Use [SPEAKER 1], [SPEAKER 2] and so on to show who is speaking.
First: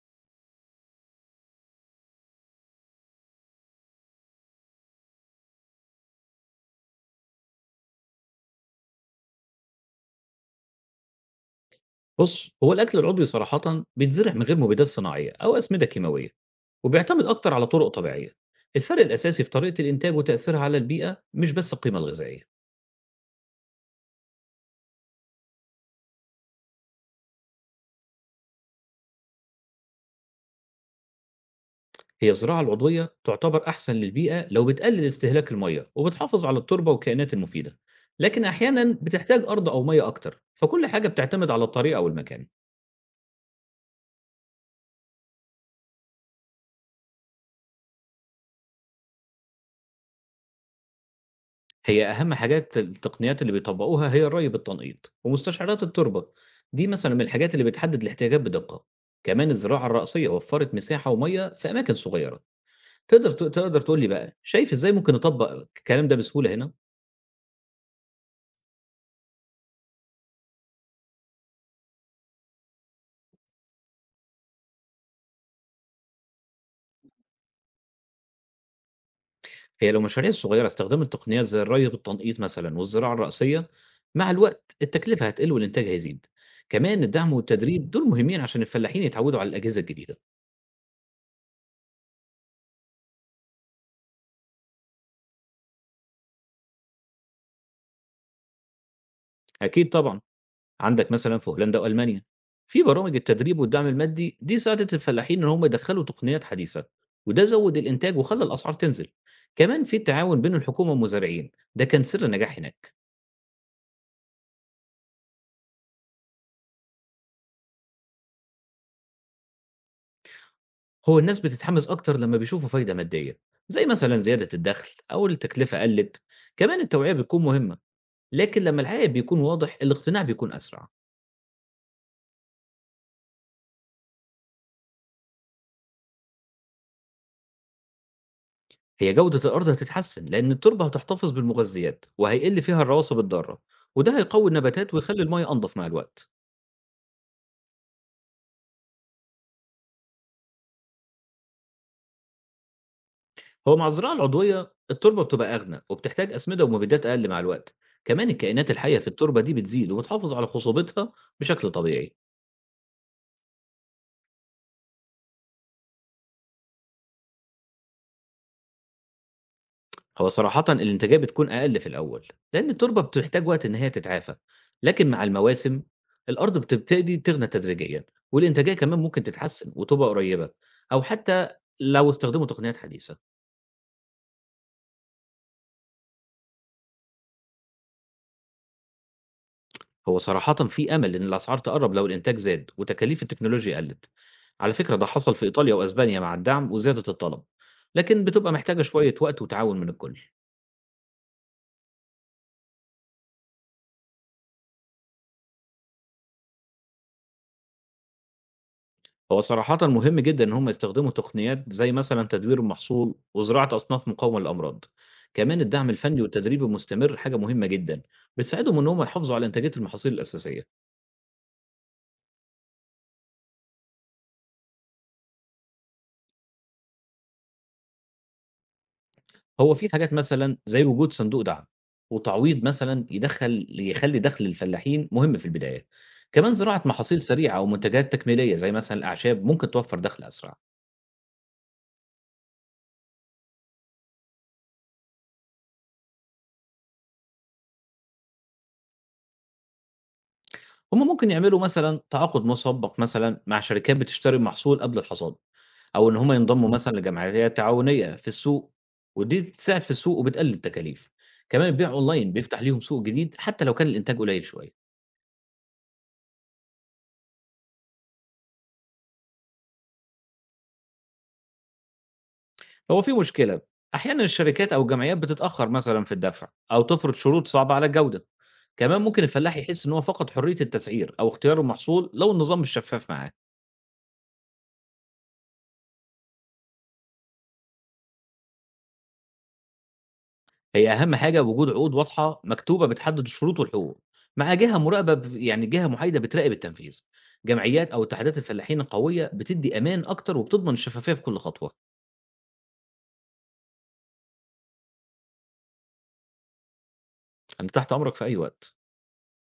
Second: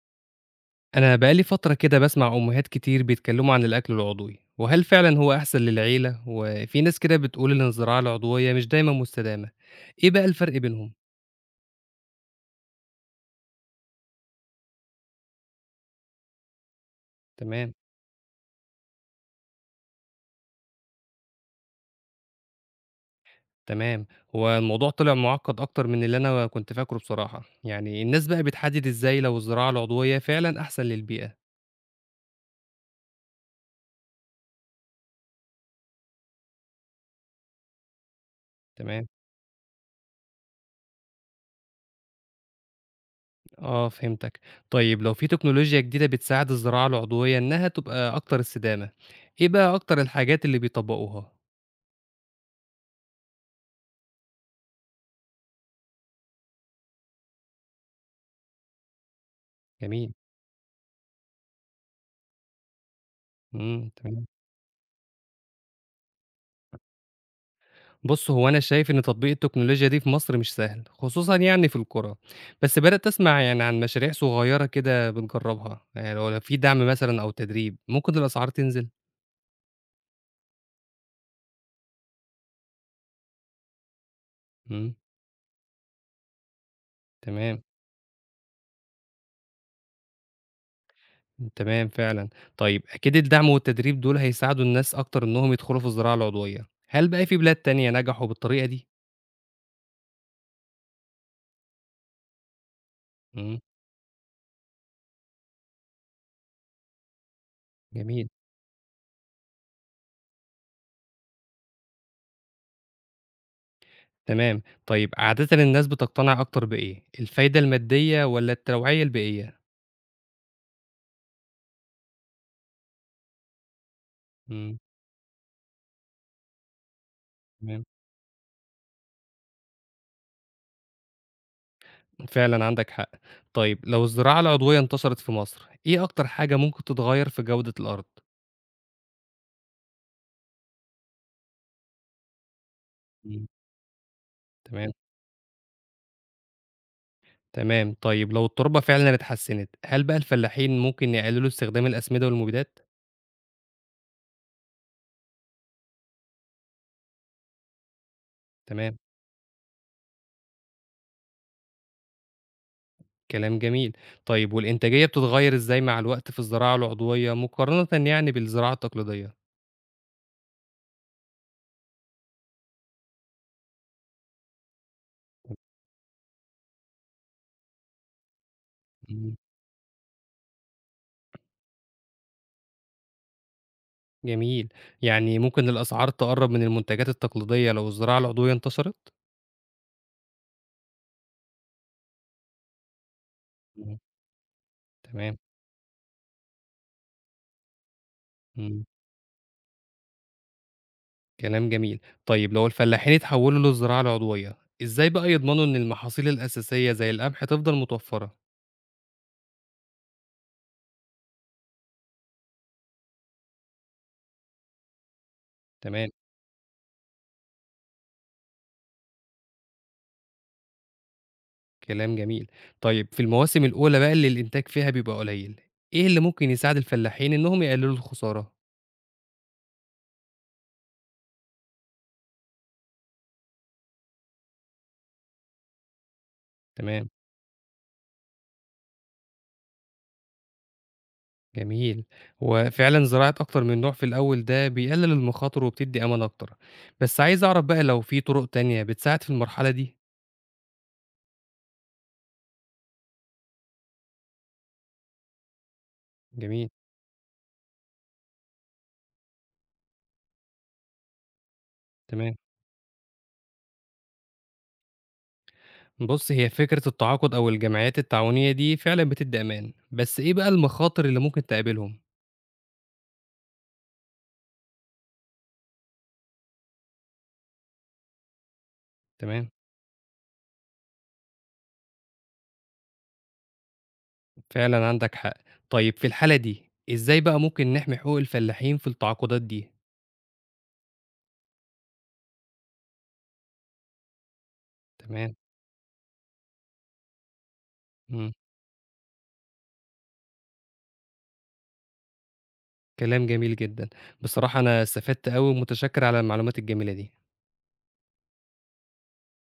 [SPEAKER 1] أنا بقالي فترة كده بسمع أمهات كتير بيتكلموا عن الأكل العضوي، وهل فعلا هو أحسن للعيلة؟ وفي ناس كده بتقول إن الزراعة العضوية مش دايما مستدامة، إيه بقى الفرق بينهم؟
[SPEAKER 2] بُص، هو الأكل العضوي صراحةً بيتزرع من غير مبيدات صناعية أو أسمدة كيماوية، وبيعتمد أكتر على
[SPEAKER 1] تمام.
[SPEAKER 2] طرق طبيعية. الفرق الأساسي في طريقة الإنتاج وتأثيرها على البيئة مش بس القيمة الغذائية.
[SPEAKER 1] تمام، هو الموضوع طلع معقد أكتر من اللي أنا كنت فاكره بصراحة، يعني الناس بقى بتحدد إزاي لو الزراعة العضوية فعلا أحسن للبيئة؟
[SPEAKER 2] هي الزراعة العضوية تعتبر أحسن للبيئة لو بتقلل استهلاك المَيّة وبتحافظ على التربة والكائنات المفيدة، لكن أحيانًا
[SPEAKER 1] تمام،
[SPEAKER 2] بتحتاج أرض أو مَيّة أكتر، فكل حاجة بتعتمد على الطريقة والمكان.
[SPEAKER 1] آه فهمتك، طيب لو في تكنولوجيا جديدة بتساعد الزراعة العضوية إنها تبقى أكتر استدامة، إيه بقى أكتر الحاجات اللي بيطبقوها؟
[SPEAKER 2] هي أهم حاجات التقنيات اللي بيطبّقوها هي الري بالتنقيط، ومستشعرات التربة، دي مثلًا من الحاجات اللي بتحدد الاحتياجات بدقة، كمان الزراعة
[SPEAKER 1] جميل،
[SPEAKER 2] الرأسية وفّرت مساحة ومَيّة في أماكن صغيرة. تقدر تقول لي
[SPEAKER 1] تمام.
[SPEAKER 2] بقى شايف إزاي ممكن نطبّق الكلام ده بسهولة هنا؟
[SPEAKER 1] بُص، هو أنا شايف إن تطبيق التكنولوجيا دي في مصر مش سهل، خصوصًا يعني في القرى، بس بدأت أسمع يعني عن مشاريع صغيرة كده بنجربها، يعني لو في دعم مثلًا أو تدريب ممكن الأسعار تنزل؟
[SPEAKER 2] هي لو مشاريع صغيرة استخدمت التقنيات زي الري بالتنقيط مثلًا والزراعة الرأسية، مع الوقت
[SPEAKER 1] إمم،
[SPEAKER 2] التكلفة هتقل والإنتاج هيزيد، كمان الدعم
[SPEAKER 1] تمام،
[SPEAKER 2] والتدريب دول مهمين عشان الفلاحين يتعوّدوا على الأجهزة الجديدة.
[SPEAKER 1] تمام فعلًا. طيب أكيد الدعم والتدريب دول هيساعدوا الناس أكتر إنهم يدخلوا في الزراعة العضوية، هل بقى في بلاد تانية نجحوا بالطريقة دي؟
[SPEAKER 2] أكيد طبعًا. عندك مثلا في هولندا والمانيا، في برامج التدريب
[SPEAKER 1] إمم،
[SPEAKER 2] والدعم المادي دي ساعدت الفلاحين ان هم يدخلوا تقنيات حديثه، وده زود الانتاج
[SPEAKER 1] جميل،
[SPEAKER 2] وخلى الاسعار تنزل. كمان في التعاون بين الحكومه والمزارعين ده كان سر النجاح هناك.
[SPEAKER 1] تمام. طيب عادةً الناس بتقتنع أكتر بإيه، الفايدة المادية والّا التوعية البيئية؟
[SPEAKER 2] هو الناس بتتحمس اكتر لما بيشوفوا فايده ماديه، زي مثلا زياده
[SPEAKER 1] إمم،
[SPEAKER 2] الدخل او التكلفه قلت، كمان التوعيه بتكون مهمه،
[SPEAKER 1] تمام.
[SPEAKER 2] لكن لما العائد بيكون واضح الاقتناع بيكون اسرع.
[SPEAKER 1] فعلًا عندك حق. طيب لو الزراعة العضوية انتشرت في مصر، إيه أكتر حاجة ممكن تتغيّر في جودة الأرض؟
[SPEAKER 2] هي جوده الارض هتتحسن لان التربه هتحتفظ بالمغذيات وهيقل فيها الرواسب
[SPEAKER 1] إمم،
[SPEAKER 2] الضاره، وده هيقوي
[SPEAKER 1] تمام،
[SPEAKER 2] النباتات ويخلي الميه انضف مع الوقت.
[SPEAKER 1] تمام. طيب لو التربة فعلًا اتحسنت، هل بقى الفلاحين ممكن يقللوا استخدام الأسمدة والمبيدات؟
[SPEAKER 2] هو مع الزراعة العضوية التربة بتبقى أغنى وبتحتاج أسمدة ومبيدات أقل مع الوقت، كمان الكائنات
[SPEAKER 1] تمام،
[SPEAKER 2] الحية في التربة دي بتزيد وبتحافظ على خصوبتها بشكل طبيعي.
[SPEAKER 1] كلام جميل. طيب والإنتاجية بتتغيّر إزاي مع الوقت في الزراعة العضوية مقارنةً يعني بالزراعة التقليدية؟
[SPEAKER 2] هو صراحة الإنتاجية بتكون أقل في الأول، لأن التربة بتحتاج وقت إن هي تتعافى، لكن مع المواسم الأرض بتبتدي تغنى تدريجيا، والإنتاجية كمان ممكن
[SPEAKER 1] إمم،
[SPEAKER 2] تتحسن وتبقى قريبة أو حتى لو استخدموا تقنيات حديثة.
[SPEAKER 1] جميل. يعني ممكن الأسعار تقرّب من المنتجات التقليدية لو الزراعة العضوية انتشرت؟
[SPEAKER 2] هو صراحةً في أمل إن الأسعار تقرّب لو الإنتاج زاد وتكاليف التكنولوجيا
[SPEAKER 1] إمم،
[SPEAKER 2] قلّت. على فكرة ده حصل
[SPEAKER 1] تمام،
[SPEAKER 2] في إيطاليا وأسبانيا مع الدعم وزيادة الطلب، لكن بتبقى محتاجة
[SPEAKER 1] إمم.
[SPEAKER 2] شوية وقت وتعاون من الكل.
[SPEAKER 1] كلام جميل. طيب لو الفلاحين اتحولوا للزراعة العضوية، إزاي بقى يضمنوا إن المحاصيل الأساسية زي القمح تفضل متوفرة؟
[SPEAKER 2] هو صراحةً مهم جدًا إن هم يستخدموا تقنيات زي مثلًا تدوير المحصول وزراعة أصناف مقاومة للأمراض. كمان الدعم
[SPEAKER 1] تمام،
[SPEAKER 2] الفني والتدريب المستمر حاجة مهمة جدًا، بتساعدهم إن هم يحافظوا على إنتاجية المحاصيل الأساسية.
[SPEAKER 1] كلام جميل. طيب في المواسم الأولى بقى اللي الإنتاج فيها بيبقى قليل، إيه اللي ممكن يساعد الفلاحين إنهم يقللوا الخسارة؟
[SPEAKER 2] هو في حاجات مثلًا زي وجود صندوق دعم، وتعويض مثلًا يخلّي دخل الفلاحين مهم في البداية، كمان زراعة
[SPEAKER 1] تمام،
[SPEAKER 2] محاصيل سريعة أو منتجات تكميلية زي مثلًا الأعشاب ممكن توفّر دخل أسرع.
[SPEAKER 1] جميل. هو فعلًا زراعة أكتر من نوع في الأول ده بيقلل المخاطر وبتدي أمان أكتر. بس عايز أعرف بقى لو في طرق تانية بتساعد في المرحلة دي؟
[SPEAKER 2] هم ممكن يعملوا مثلًا تعاقد مسبّق مثلًا مع شركات بتشتري المحصول قبل الحصاد، أو إن هم ينضموا
[SPEAKER 1] جميل،
[SPEAKER 2] مثلًا لجمعيات تعاونية في السوق، ودي بتساعد في السوق وبتقلل التكاليف، كمان البيع أونلاين
[SPEAKER 1] تمام.
[SPEAKER 2] بيفتح ليهم سوق جديد حتى لو كان الإنتاج قليل شوية.
[SPEAKER 1] بُص، هي فكرة التعاقد أو الجمعيات التعاونية دي فعلًا بتدّي أمان، بس إيه بقى المخاطر اللي ممكن تقابلهم؟
[SPEAKER 2] هو في مشكلة، أحيانًا الشركات أو الجمعيات بتتأخر مثلًا في الدفع أو تفرض شروط صعبة على الجودة، كمان ممكن
[SPEAKER 1] تمام،
[SPEAKER 2] الفلاح يحس إن هو فقد حرية التسعير أو اختيار المحصول لو النظام مش شفاف معاه.
[SPEAKER 1] فعلًا عندك حق. طيب في الحالة دي، إزاي بقى ممكن نحمي حقوق الفلاحين في التعاقدات دي؟
[SPEAKER 2] هي أهم حاجة وجود عقود واضحة مكتوبة بتحدد الشروط والحقوق، مع جهة مراقبة ب
[SPEAKER 1] تمام،
[SPEAKER 2] يعني جهة محايدة بتراقب التنفيذ، جمعيات أو
[SPEAKER 1] إمم،
[SPEAKER 2] اتحادات الفلاحين القوية بتدي أمان أكتر وبتضمن الشفافية في كل خطوة.
[SPEAKER 1] كلام جميل جدًا. بصراحة أنا استفدت أوي ومتشكر على المعلومات الجميلة دي.
[SPEAKER 2] أنا تحت أمرك في أي وقت.